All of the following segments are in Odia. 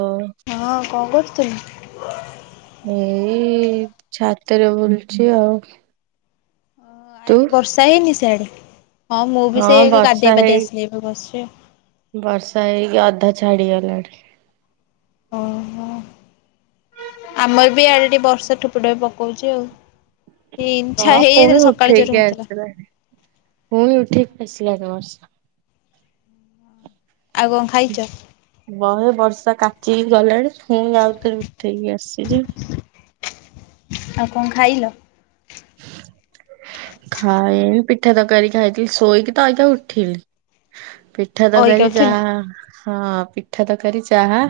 ଉଁ ହଁ, କଣ କରୁଥିଲୁ? ଏଇ ଛାତରେ ବୁଲୁଚି ଆଉ। ତୁ? ଆଜି ବର୍ଷା ହେଇନି ସେଆଡେ? ହଁ, ମୁଁ ବି ହଁ ସେଇ ଏବେ ବର୍ଷା ଗାଧେଇ ହେଇ ପାଧେଇ ଆସି ଏବେ ବସିଚି ଆଉ। ବର୍ଷା ହେଇକି, ଅଧା ଛାଡିଗଲାଣି। ଓହୋ, ଆମର ବି ଇଆଡେ ଟିକେ ବର୍ଷା ଠୋପେ ଠୋପେ ବି ପକଉଚି ଆଉ। ହେଇନି ଛା ହଁ ପୁଣି ହେଇଯାଇଥିଲା ସକାଳେ ଜୋରେ ଉଠେଇକି ହଉଥିଲା। ଆସିଲାଣି, ପୁଣି ଉଠେଇକି ଆସିଲାଣି ବର୍ଷା। ଆଗୋ ବହେ ବର୍ଷା କାଚିକି ଗଲାଣି, ଫୁଣି ଆଉଥରେ ଉଠେଇକି ଆସିଚି। ଆଉ କଣ ଖାଇଲ? [unintelligible] ଖାଇନି, ପିଠା ତରକାରୀ ଖାଇଥିଲି, ଶୋଇକି ତ ଅଇକା ଉଠିଲି, ପି ପିଠା ଅଇକା ତରକାରୀ ଉଠିଲୁ? ଚାହା, ହଁ ପିଠା ତରକାରୀ ଚାହା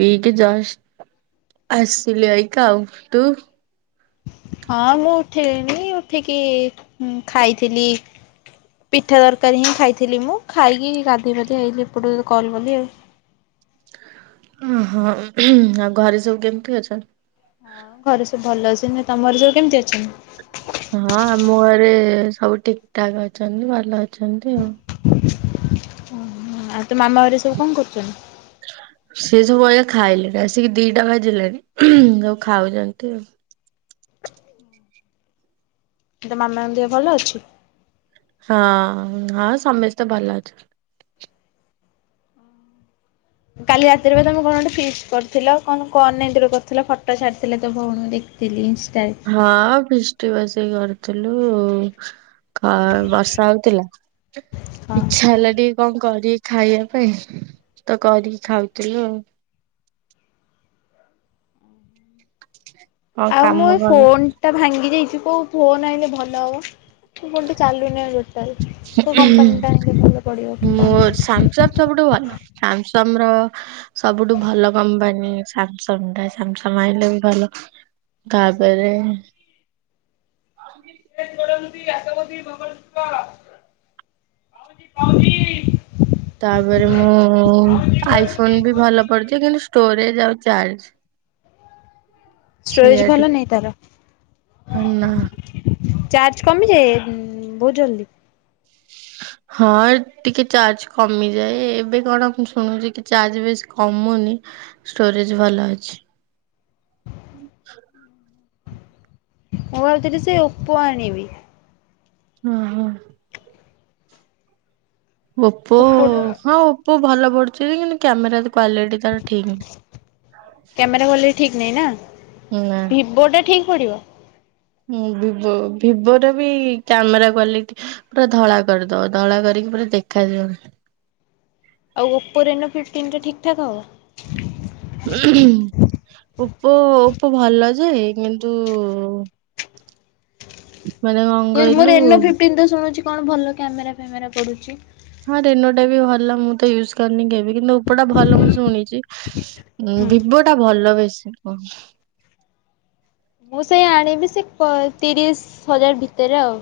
ପିଇକି ଜଷ୍ଟ ଆସିଲି ଅଇକା, ଆଉ ତୁ? ହଁ ମୁଁ ଉଠିଲିଣିି, ଉଠିକି ଖାଇଥିଲି ପିଠା ତରକାରୀ ହିଁ ଖାଇଥିଲି ମୁଁ, ଖାଇକି ଗାଧେଇ ପାଧେଇ ଆଇଲିି ଏପଟୁକୁ ତତେ କଲ କଲି ଆଉ। ଓହୋ, ଆଉ ଘରେ ସବୁ କେମିତି ଅଛ? ହଁ ଘରେ ସବୁ ଭଲ ଅଛନ୍ତି, ତମର ସବୁ କେମିତି ଅଛନ୍ତି? ହଁ, ଆମ ଘରେ ସବୁ ଠିକ୍ ଠାକ୍ ଅଛନ୍ତି, ଭଲ ଅଛନ୍ତି ଆଉ। ଓହୋ, ଆଉ ତୋ ମାମା ହେରିକା ସବୁ କଣ କରୁଚନ୍ତି? ସେ ସବୁ ଅଜା ଅଇକା ଖାଇଲେଣି, ଆସିକି ଦିଟା ବାଜିଲାଣି, ସବୁ ଖାଉଚନ୍ତି ଆଉ। ତୋ ମାମାଙ୍କ ଦେହ ଭଲ ଅଛି? ହଁ, ହଁ, ସମସ୍ତେ ଭଲ ଅଛ କାଲି ରାତିରେ ବା ତମେ କଣ ଗୋଟେ ଫିଷ୍ଟି କରିଥିଲ, କଣ କ [unintelligible] କରିଥିଲ, ଫଟୋ ଛାଡିଥିଲେ ତୋ ଭଉଣୀ ହେରି ଫିଲିମ୍ ଷ୍ଟାଇଲ୍ ହଁ, ପିଷ୍ଟି ବସି କରିଥିଲୁ ଉ ଉ କଁ ବର୍ଷା ହଉଥିଲା? ହଁ। ଇଛା ହେଲା ଟିକେ କଣ କରିକି ଖାଇବା ପାଇଁ, ତ କରିକି ଖାଉଥିଲୁ ଆଉ। [unintelligible] ଆଉ ମୁଁ ଏ କଣ ଫୋନ୍ ଟା ଭାଙ୍ଗି ଯାଇଚି, କୋଉ ଫୋନ ଆଇଁଲେ ଭଲ ହବ? ମୋ ଫୋନ୍ ଟା ଚାଲୁନି ଆଉ ଟୋଟାଲ୍, କୋଉ କମ୍ପାନୀ ଟା ଆଇଁଲେ ଭଲ ପଡିବ କି କଣ? ସାମସଙ୍ଗ୍ ସବୁଠୁ ଭଲ, ସାମସଙ୍ଗ ର ସବୁଠୁ ଭଲ କମ୍ପାନୀ ସାମସଙ୍ଗ୍ ଟା, ସାମସଙ୍ଗ୍ ଆଇଁଲେ ବି ଭଲ। ତାପରେ ଆ ପାଉ ତାପରେ ମୁଁ, ଆଇ ଫୋନ୍ ବି ଭଲ ପଡିଚି କିନ୍ତୁ ଷ୍ଟୋରେଜ୍ ଆଉ ଚାର୍ଜ ଷ୍ଟୋରେଜ୍ ସେଇଆ ଭଲ ଟିକେ ନାହିଁ ତାର? ନା ଚାର୍ଜ୍ କମିଯାଏ, ବହୁତ ଜଲ୍ ଦି? ହଁ ଟିକେ ଚାର୍ଜ୍ କମିଯାଏ, ଏବେ କଣ ଶୁଣୁଚି କି ଚାର୍ଜ୍ ବେଶି କମୁନି, ଷ୍ଟୋରେଜ୍ ଭଲ ଅଛି। ମୁଁ ଭାବଥିଲି ସେ ଓପୋ ଆଣିବି। ହୁଁ ହୁଁ। ଓପୋ ହଁ ଓପୋ ଭଲ ପଡୁଛି କିନ୍ତୁ କ୍ୟାମେରା କ୍ଵାଲିଟି ତାର ଠିକ ନାହିଁ କ୍ୟାମେରା କ୍ଵାଲିଟି ଠିକ ନାହିଁ ନା ନା ଭିଭୋ ଟା ଠିକ ପଡିବ? ହଁ ଭିବୋ ଭିବୋ ଟା ବି କ୍ୟାମେରା କ୍ଵାଲିଟି ପୁରା ଧଳା କରିଦବ ଧଳା କରିକି ପୁରା ଦେଖା ଯିବନି। ଆଉ ଓପୋରେନୋ ଫଫ୍ଟିନ୍ଟା ଠିକ ଠାକ୍ ହବ। ଓପୋ ଓପୋ ଭଲ ଯେ କିନ୍ତୁ ମାନେ କଣ ମୁଁ କହିଲୁ ରେନୋ ଫିଫ୍ଟିନ୍ ତ ଶୁଣୁଛି କଣ ଭଲ କ୍ୟାମେରା ଫ୍ୟାମେରା ପଡୁଛି। ହଁ ରେନୋ ଟା ବି ଭଲ ମୁଁ ତ ୟୁଜ କରିନି କେବେ କିନ୍ତୁ ଉପଟା ଭଲ ମୁଁ ଶୁଣିଛି। ଉଁ ହୁଁ। ଭିବୋ ଟା ଭଲ ବେଶୀ କ ମୁଁ ସେଇ ଆଣିବି ସେ ତିରିଶ ହଜାର ଭିତରେ ଆଉ।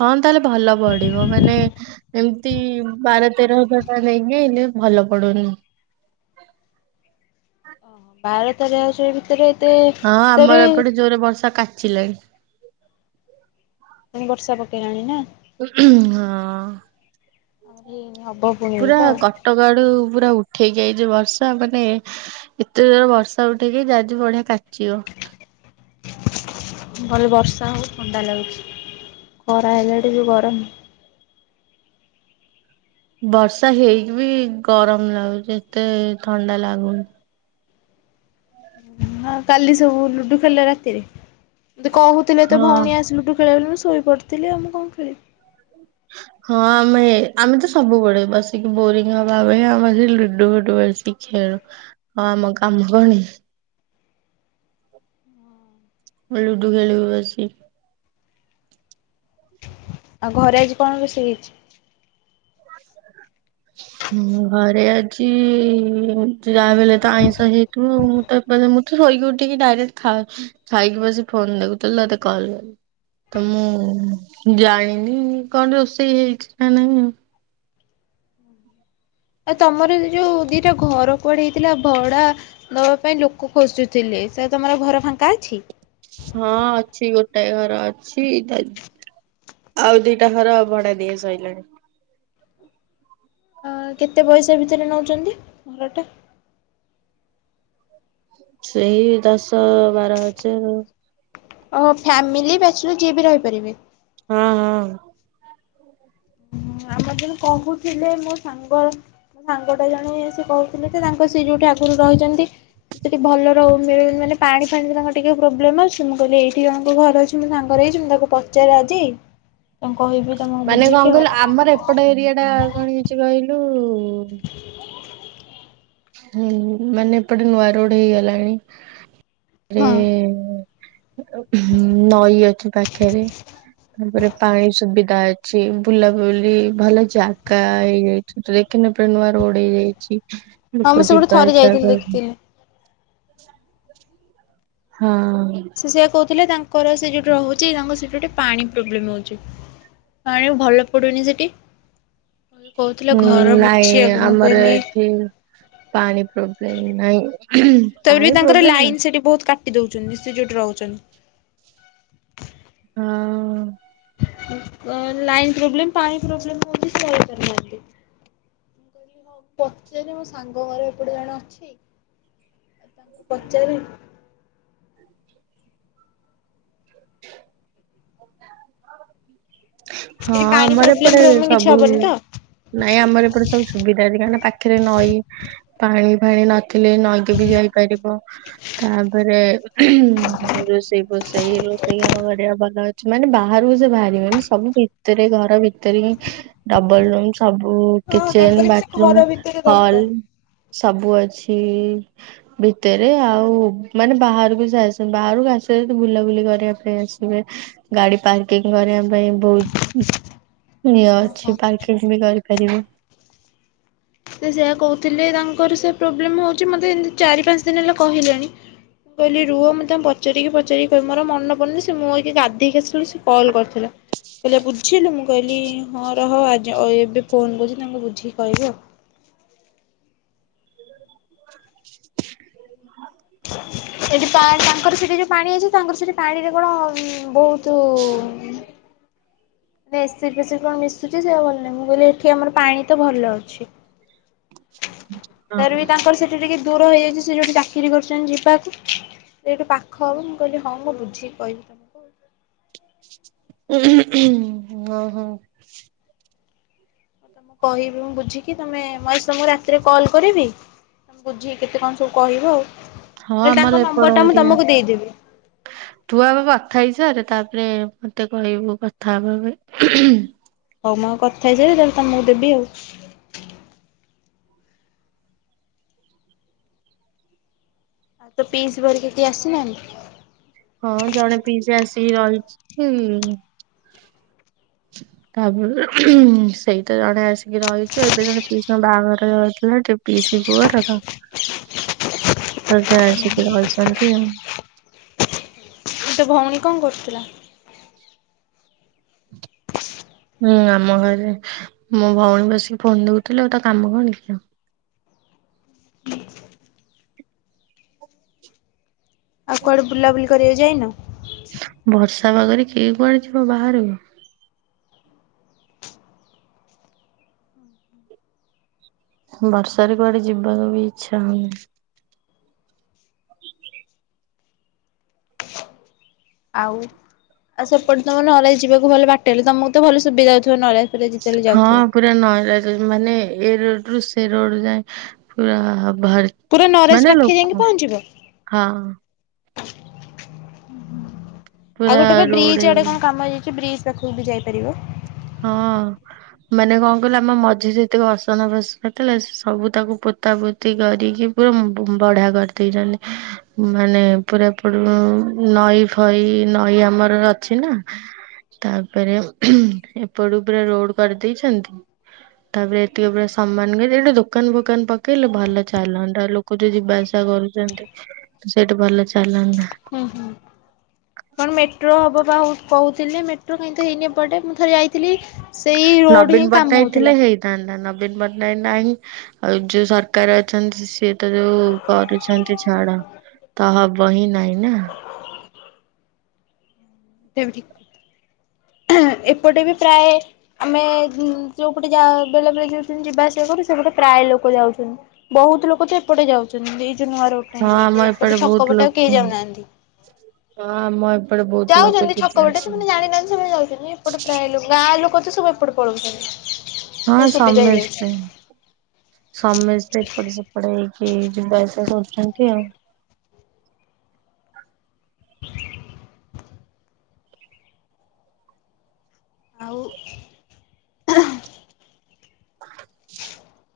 ହଁ ତାହେଲେ ଭଲ ପଡିବ ମାନେ ଏମିତି ବାର ତେର ହଜାର ନେଇକି ହେଲେ ଭଲ ପଡୁନି। ବାର ତେର ହଜାର ଭିତରେ ଏତେ ହଁ ଭିତରେ ଆମର ଏପଟେ ଜୋରେ ବର୍ଷା କାଚିଲାଣି। ବର୍ଷା ପକେଇଲାଣି ନା? ହଁ [unintelligible] ପୁରା ଆଉ କଟକ ଆଡୁ ପୁରା ଉଠେଇ ଆଇଛି ବର୍ଷା ମାନେ ଏତେ ଜୋରେ ବର୍ଷା ଉଠେଇକି ଆଜି ବଢିଆ କାଚିବ। ଭଲ ବର୍ଷା ହଉ ଥଣ୍ଡା ଲାଗୁଛି ଖରା ହେଲା ଟିକେ ଗରମ। ବର୍ଷା ହେଇକି ବି ଗରମ ଲାଗୁଛି ଏତେ ଥଣ୍ଡା ଲାଗୁନି। ହଁ କାଲି ସବୁ ଲୁଡୁ ଖେଳିଲ ରାତିରେ? କହୁଥିଲେ ତୋ ହଁ ଭଉଣୀ ଆସିଲେ ଲୁଡୁ ଖେଳବ ବୋଲି ମୁଁ ଶୋଇପଡିଥିଲି ମୁଁ କଣ ଖେଳିବି? [inaudible] ହଁ ଆମେ ଆମେ ତ ସବୁବେଳେ ବସିକି ବୋରିଙ୍ଗ ହବା ପାଇଁ ଆମେ ସେ ଲୁଡୁ ଫୁଡୁ ବସିକି ଖେଳୁ। ଆଉ କାମ କଣ କି? ଲୁଡୁ ଖେଳିବୁ ବସିକି। ଆଉ ଘରେ ଆଜି କଣ ରୋଷେଇ ହେଇଛି? ଘରେ ଆଜି ଯାହାବି ହେଲେତ ଆଇଁଷ ହେଇ ତୁ ମୁଁ ତ ମୁଁ ତ ଶୋଇକି ଉଠିକି ଡାଇରେକ୍ଟ ଖାଉ ଖାଇକି ବସି ଫୋନ ଦେଖୁଥିଲି ତ ତତେ କଲ କଲି। ତ ମୁଁ ଜାଣିନି କଣ ରୋଷେଇ ହେଇଛି ନା ନାଇଁ। ଆଉ ତମର ଯୋଉ ଦିଟା ଘର କୁଆଡେ ହେଇଥିଲା ଭଡା ନବା ପାଇଁ ଲୋକ ଖୋଜୁଥିଲେ ସେରା ତମର ଘର ଫାଙ୍କା ଅଛି? ହଁ ଅଛି ଗୋଟାଏ ଘର ଅଛି। ଆଉ ଦିଟା ଘର ଭଡା ଦିଆ ସରିଲାଣି। କେତେ ପଇସା ଭିତରେ ନେଉଛନ୍ତି ଘରଟା? [inaudible] ସେଇ ଦଶ, ବାର ହଜାର। ଓହୋ ଫ୍ୟାମିଲି ବ୍ୟାଚ୍ଲର୍ ଯିଏ ବି ରହିପାରିବେ। ହଁ ହଁ। ଆମ ଜଣେ କହୁଥିଲେ ମୋ ସାଙ୍ଗର ମୋ ସାଙ୍ଗଟା ଜଣେ ସେ କହୁଥିଲେ ଯେ ତାଙ୍କ ସେ ଯୋଉଠି ଆଗରୁ ରହିଛନ୍ତି ସେଠି ଭଲ ମାନେ ପାଣି ଫାଣିରେ ତାଙ୍କ ଟିକେ ପ୍ରୋବ୍ଲେମ୍ ଅଛି ମୁଁ କହିଲି ଏଇଠି ଜଣଙ୍କ ଘର ଅଛିଁ ମୋ ସାଙ୍ଗ ହେଇଛି ମୁଁ ତାକୁ ପ ପଚାରେ ଆଜି ହ। ତାଙ୍କୁ କହିବି ତମକୁ ମାନେ ବୁଝିକି କଣ କହିଲୁ ଆଉ। ଆମର ଏପଟ ଏରିଆଟା କଣ ହେଇଛି କହିଲୁ ହୁଁ ମାନେ ଏପଟେ ନୂଆ ରୋଡ ହେଇଗଲାଣି। ଏ ହଁ ହୁଁ ନଈ ଅଛି ପାଖରେ। ତାପରେ ପାଣି ସୁବିଧା ଅଛି ବୁଲାବୁଲି ଭଲ ଜାଗା ହେଇଯାଇ ତୁ ଦେଖିନୁ ଏପଟେ ନୂଆ ରୋଡ ହେଇଯାଇଛି। ହଁ ଲୋକ ମୁଁ ସେପଟେ ଯିବା ଥରେ ଆସିବା ଯାଇଥିଲି କରନ୍ତି ଦେଖିଥିଲି। ହଁ। ସେ କହୁଥିଲେ ତାଙ୍କର ସେ ଯେଉଁଠି ରହୁଛି ତାଙ୍କର ସେଇଠି ଗୋଟେ ପାଣି ପ୍ରୋବ୍ଲେମ୍ ହଉଛି। ପାଣି ଭଲ ପଡୁନି ସେଠି। କହୁଥିଲେ ହୁଁ ଘର ନାଇଁ ବୁଝିବାକୁ ମୁଁ ଆମର କହିଲି ଏଠି ପାଣି ପ୍ରୋବ୍ଲେମ ନାଇଁ। ତାପରେ ବି ତାଙ୍କର ଲାଇନ ସେଠି ବହୁତ୍ କାଟି ଦଉଛନ୍ତି ସେ ଯୋଉଠି ରହୁଛନ୍ତି। ହଁ। ଲାଇନ ପ୍ରୋବ୍ଲେମ୍ ପାଣି ପ୍ରୋବ୍ଲେମ ହଉଛି ସେ ରହିପାରୁନାହାନ୍ତି। ପଚାରେ ମୋ ସାଙ୍ଗ ଘର ଏପଟେ ଜଣେ ଅଛି। ପଚାରିବି? ହଁ ଏଠି ପାଣି ଆମର ଏପଟେ ପ୍ରୋବ୍ଲେମ ଫୋବ୍ଲେମ କିଛି ସବୁ ହବନି ତ? ନାଇଁ ଆମର ଏପଟେ ସବୁ ସୁବିଧା ଅଛି କାହିଁକିନା ପାଖରେ ନଈ ପାଣି ଫାଣି ନ ଥିଲେ ନଈକି ବି ଯାଇପାରିବ ତାପରେ ରୋଷେଇ ବୋସ୍ ସେଇ ରୋଷେଇ ଘର ବଢ଼ିଆ ଭଲ ଅଛି ମାନେ ବାହାରକୁ ସେ ବାହାରିବେନି। ସବୁ ଭିତରେ ଘର ଭିତରେ ହିଁ ଡବଲ ରୁମସ୍। ସବୁ ହଁ କିଚେନ, ତାଙ୍କର ବି ସେ ଘର ବାଥରୁମ୍, ଭିତରେ ହଲ୍ ଦରକାର। ସବୁ ଅଛି। ଭିତରେ ଆଉ ମାନେ ବାହାରୁକୁ ସେ ଆସୁ ବାହାରୁକୁ ଆସିବେ ଯଦି ବୁଲାବୁଲି କରିବା ପାଇଁ ଆସିବେ। ଗାଡି ପାର୍କିଂ କରିବା ପାଇଁ। ବହୁତ ଇଏ ଓହୋ। ଅଛି ପାର୍କିଂ ବି କରିପାରିବି। ସେ ସେୟା କହୁଥିଲେ ତାଙ୍କର ସେ ପ୍ରୋବ୍ଲେମ ହଉଛି ମୋତେ ଏମିତି ଚାରି ପାଞ୍ଚ ଦିନ ହେଲା କହିଲେଣି। ମୁଁ କହିଲି ରୁହ ମୁଁ ତାଙ୍କୁ ପଚାରିକି ପଚାରିକି କହିବି ମୋର ଆଉ ମନେ ପଡୁନି ସେ ମୁଁ ଅଇଖା ଗାଧେଇକି ଆସି ବେଳୁ ସେ କଲ କରିଥିଲା। କହିଲା ବୁଝିଲୁ ମୁଁ କହିଲି ହଁ ରହ ଆଜି ଏବେ ଫୋନ୍ କରୁଛି ତାଙ୍କୁ ବୁଝିକି କହିବି ଆଉ। ସେଠି ପାଣି ତାଙ୍କର ସେଠି ଯୋଉ ପାଣି ଅଛି ତାଙ୍କର ସେଠି ପାଣିରେ କଣ ବହୁତୁ ଏସିଡ୍ ଫେସିଡ୍ କଣ ମିଶୁଛି ସେଇଆ ଭଲ ନାହିଁ ମୁଁ କହିଲି ଏଠି ଆମର ପାଣି ତ ଭଲ ଅଛି। ତାର ବି ହଁ ତାଙ୍କର ସେଠି ଟିକେ ଦୂର ହେଇଯାଇଛି ସେ ଯୋଉଠି ଚାକିରି କରୁଛନ୍ତି ଯିବାକୁ ସେଇଠୁ ପାଖ ହବ ମୁଁ କହିଲି ହଁ ମୁଁ ବଝିକି କିହିବି ତମକୁ। ଅ ହଁ। ହଉ କହିବି ମୁଁ ବୁଝିକି ତମେ ମୁଁ ଆଜି ତମକୁ ରାତିରେ କଲ୍ କରିବି? ବୁଝିକି କେତେ କଣ ସବୁ କହିବ ଅଉ ମୁଁ ହଁ କହିଲି ଆମର ତାଙ୍କ ଏପଟ ନମ୍ବରଟା ମୁଁ ଏରିଆ। ତମକୁ ଦେଇଦେବି। ତୁ ଆଗ କଥା ହେଇସାରେ ତାପରେ ମତେ କହିବୁ କଥା ହବା ପାଇଁ। ହଉ ମୁଁ ଆଗ କଥା ହେଇଯାଏ ତାହେଲେ ତମକୁ ଦେବି ଆଉ। ତୋ ପିଇସୀ ଘୋରିକା କେହି ଆସିନାହାନ୍ତି? ହଁ ଜଣେ ପିଇସୀ ଆସିକି ରହିଛି। ତାପରେ ସେଇ ତ ଜଣେ ଆସିକି ରହିଛି ଏବେ ଜଣେ ପିଇସୀଙ୍କ ବାହାଘର ରହିଥିଲାଟି। ପିଇସୀ ପୁଅର ତ, ତ ସେ ଆସିକି ରହିଛନ୍ତି ଆଉ। ଗୋଟେ ଭଉଣୀ କଣ କରୁଥିଲା? ହୁଁ ଆମ ଘରେ ମୋ ଭଉଣୀ ବସିକି ଫୋନ ଦେଖୁଥିଲେ ଆଉ ତା କାମ କଣ କି ଆଉ। ଆଉ କୁଆଡେ ବୁଲାବୁଲି କରିଆକୁ ଯାଇନ? ବର୍ଷା ପାଗରେ କିଏ କୁଆଡେ ଯିବ ବାହାରକୁ? ବର୍ଷାରେ କୁଆଡେ ଯିବାକୁ ବି ଇଚ୍ଛା ହଉନି। ହ ଆଉ ଆଉ ସେପଟେ ତମେ ନଲେଜ୍ ଯିବାକୁ ଭଲ ବାଟଲେ, ତମକୁ ତ ଭଲ ସୁବିଧା ହଉଥିବ ନଳିଆ- ପୁରା ଯେତେବେଳେ ହଁ ଯାଉଥିବ। ପୁରା ନଲେଜ୍ ମାନେ ଏବରୋଡ ରୁ ସେ ରୋଡ ଯାଏ ପୁରା ବାହା ପୁରା ନରାଜ ମାନେ ପାଖେ ଲୋକ ଯାଇକି ହଁ। ପହଞ୍ଚିବ। ଆଉ ପୁରା ଗୋଟେ ବା ରୋଡ ବ୍ରିଜ୍ ହେଇ ଆଡେ କଣ କାମ ହେଇଯାଇଛି ବ୍ରିଜ୍ ପାଖକୁ ବି ଯାଇପାରିବ। ହଁ। ମାନେ କଣ କହିଲ ଆମ ମଝିରେ ଯେତକ ଅସନା ଫସନା ଥିଲା, ସେ ସବୁ ତାକୁ ପୋତା ପୋ ତି କରିକି ପୁରା ବମ୍ ବଢିଆ କରିଦେଇଛନ୍ତି। ମାନେ ପୁରା ପର୍-ନଈ ଫଇ ନଈ ଆମର ଅଛି ନା ତାପରେ ଏପଟୁ ପୁରା ରୋଡ୍ କରିଦେଇଛନ୍ତି। ତାପରେ ଏତିକ ପୁରା ସମାନ କରି, ଏଟା ଦୋକାନ ଫୋକାନ ପକେଇଲେ ଭଲ ଚାଲନ୍ତା ଲୋ କ ଯୋ ଯିବା ଆସିବା କରୁଛନ୍ତି। ସେଇଠି ଭଲ ଚାଲନ୍ତା ହୁଁ ହୁଁ। କଣ ମେଟ୍ରୋ ହବ ବା ହଉ-କହୁଥିଲି ମେଟ୍ରୋ କାଇଁ ତ ହେଇନି ଏପଟେ। ମୁଁ ଥରେ ଯାଇଥିଲି ସେଇ ରୋଡ ହିଁ କାମ ହଉଥିଲା। ନା ନା ନବୀନ ପଟ୍ଟନାୟକ ନାହିଁ। ଆଉ ଯୋଉ ସରକାର ଅଛନ୍ତି ସିଏ ତ ଯୋଉ କରୁଛନ୍ତି ଛାଡ, ତ ହବ ହିଁ ନାଇଁ ନା। ଏବେ ଠିକ୍, ଏପଟେ ବି ପ୍ରାୟେ ଆମେ ଉମ୍ ଯୋଉପଟେ ଯାଅ ବେଳେ ବେଳେ ଯୋଉ-ଯିବା ଆସିବା କରୁ ସେପଟେ ପ୍ରାୟ ଲୋକ ଯାଉଛନ୍ତି ବହୁତ ଲୋକ ତ ଏପଟେ ଯାଉଛନ୍ତି। ଏଇ ଯୋଉ ନୂଆ ରୋଡ୍ ଟା ହଁ ହେଇଯାଇଛି। ଆମ ଏପଟେ ବହୁତ ଛକପଟେ ଆଉ କେହି ଲୋକ ଯାଉନାହାନ୍ତି। ହଁ ଆମ ଏପ୍ ଯାଉଛନ୍ତି ଛକ ପଟେ, ସେମାନେ ଜାଣିନାହାନ୍ତି ସେମାନେ ଯାଉଛନ୍ତି। ଏପଟେ ପ୍ରାୟ ଲୋକ ଗାଁ ଲୋକ ତ ସବୁ ଏପଟେ ପଳଉଛନ୍ତି। ହଁ ସୁବିଧା ହେଇଯାଇଛି ସମେସ୍ତେ। ସମେସ୍ତେ ଏପଟ ସେପଟ ହେଇକି ଯିବା ଆସିବା କରୁଛନ୍ତି ଆଉ। ଆଉ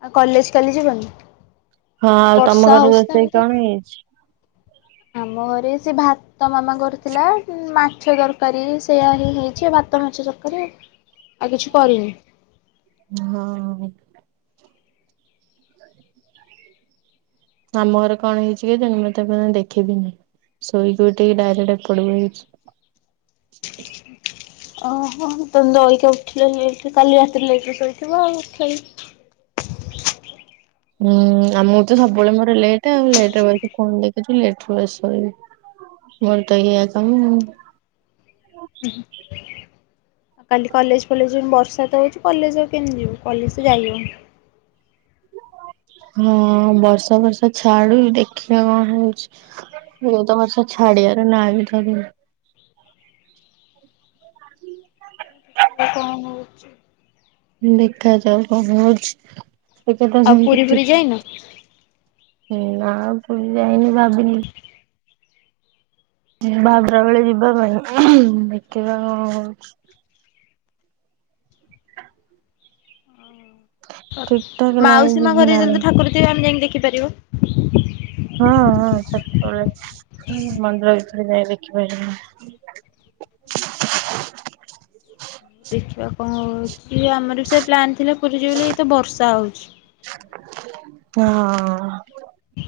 ଆଉ କଲେଜ୍ କାଲି ଯିବନି? ହଁ ଆଉ ତମ ବର୍ଷା ଘରେ ହଉଛି ତ ରୋଷେଇ ଏମିତି କଣ ହେଇଛି? ଆମ ଘରେ ସେ ଭାତ ମାମା କରୁଥିଲା ମାଛ ତର କାରୀ ସେଇୟା ହିଁ ହେଇଛି ଭାତ ମାଛ ତରକାରୀ ଆଉ, ଆଉ କିଛି କରିନି। ହଁ ଅ ଆମ ଘରେ କଣ ହେଇଛି କେଜାଣି? ମୁଁ ତାକୁ ଆଉ ଦେଖି ବି ନାହିଁ। ଶୋଇକି ଉଠିକି ଡାଇରେକ୍ଟ ଏପଟକୁ ହେଇଛି। ଓହୋ [unintelligible] ଲେଟ୍ ରେ, କାଲି ରାତିରେ ଲେଟ ରେ ଶୋଇଥିବ ଆଉ ଖେଳି ହୁଁ ଆମଁ ତ ସବୁବେଳେ ମୋର ଲେଟ୍ ଆଉ ଲେଟରେ ବସିକି ଫୋନ୍ ଦେଖୁଚି ଲେଟ୍ ରେ ବି ଶୋଇବି ମୋର ତ ଏଇୟା କାମ ଆଉ। ଉ ହୁ। କାଲି କଲେଜ ଫଲେଜ ଯେ ବର୍ଷା ତ ହଉଛି କଲେଜ ଆଉ କେମତି ଯିବୁ? କଲେଜ ତ ଯାଇ ହଁ ବର୍ଷା ଫର୍ଷା ଛାଡୁ ଦେଖିବା କଣ ହଉଛି। ଯୋଉ ତ ବର୍ଷା ଛାଡ଼ିବାର ନାଁ ବି ଧରୁନି। ଆଉ କଣ ହଉଛି? ଦେଖାଯାଉ କଣ ହଉଛି ଆଉ ପୁରୀ ଫୁରୀ ଯାଇନ? [unintelligible] ଏ ନା ପୁରୀ ଯାଇନି ଭାବିଲି ବାହୁଡ଼ା ବେଳେ ଯିବା ପାଇଁ ଦେଖିବା କଣ ହଉଛି।। ଠିକ୍ ଠାକ୍ ନାଇଁ ମାଉସୀ ମା ଯିବି ଘରେ ନା ଯେତେବେଳେ ନାଇଁ ତ ଠାକୁର ଥିବେ ଆମେ ଯାଇକି ଦେଖିପାରିବା। ହଁ ହଁ ସେତବେଳେ ମନ୍ଦିର ଭିତରେ ଯାଇ ଦେଖିପାରିବା। ଦେଖିବା କଣ ହଉଛି ଆମର ସେ ପ୍ଲାନ୍ ଥିଲା ପୁରୀ ଯିବୁ ବୋଲି ଏତ ବର୍ଷା ହଉଛି। ହଁ।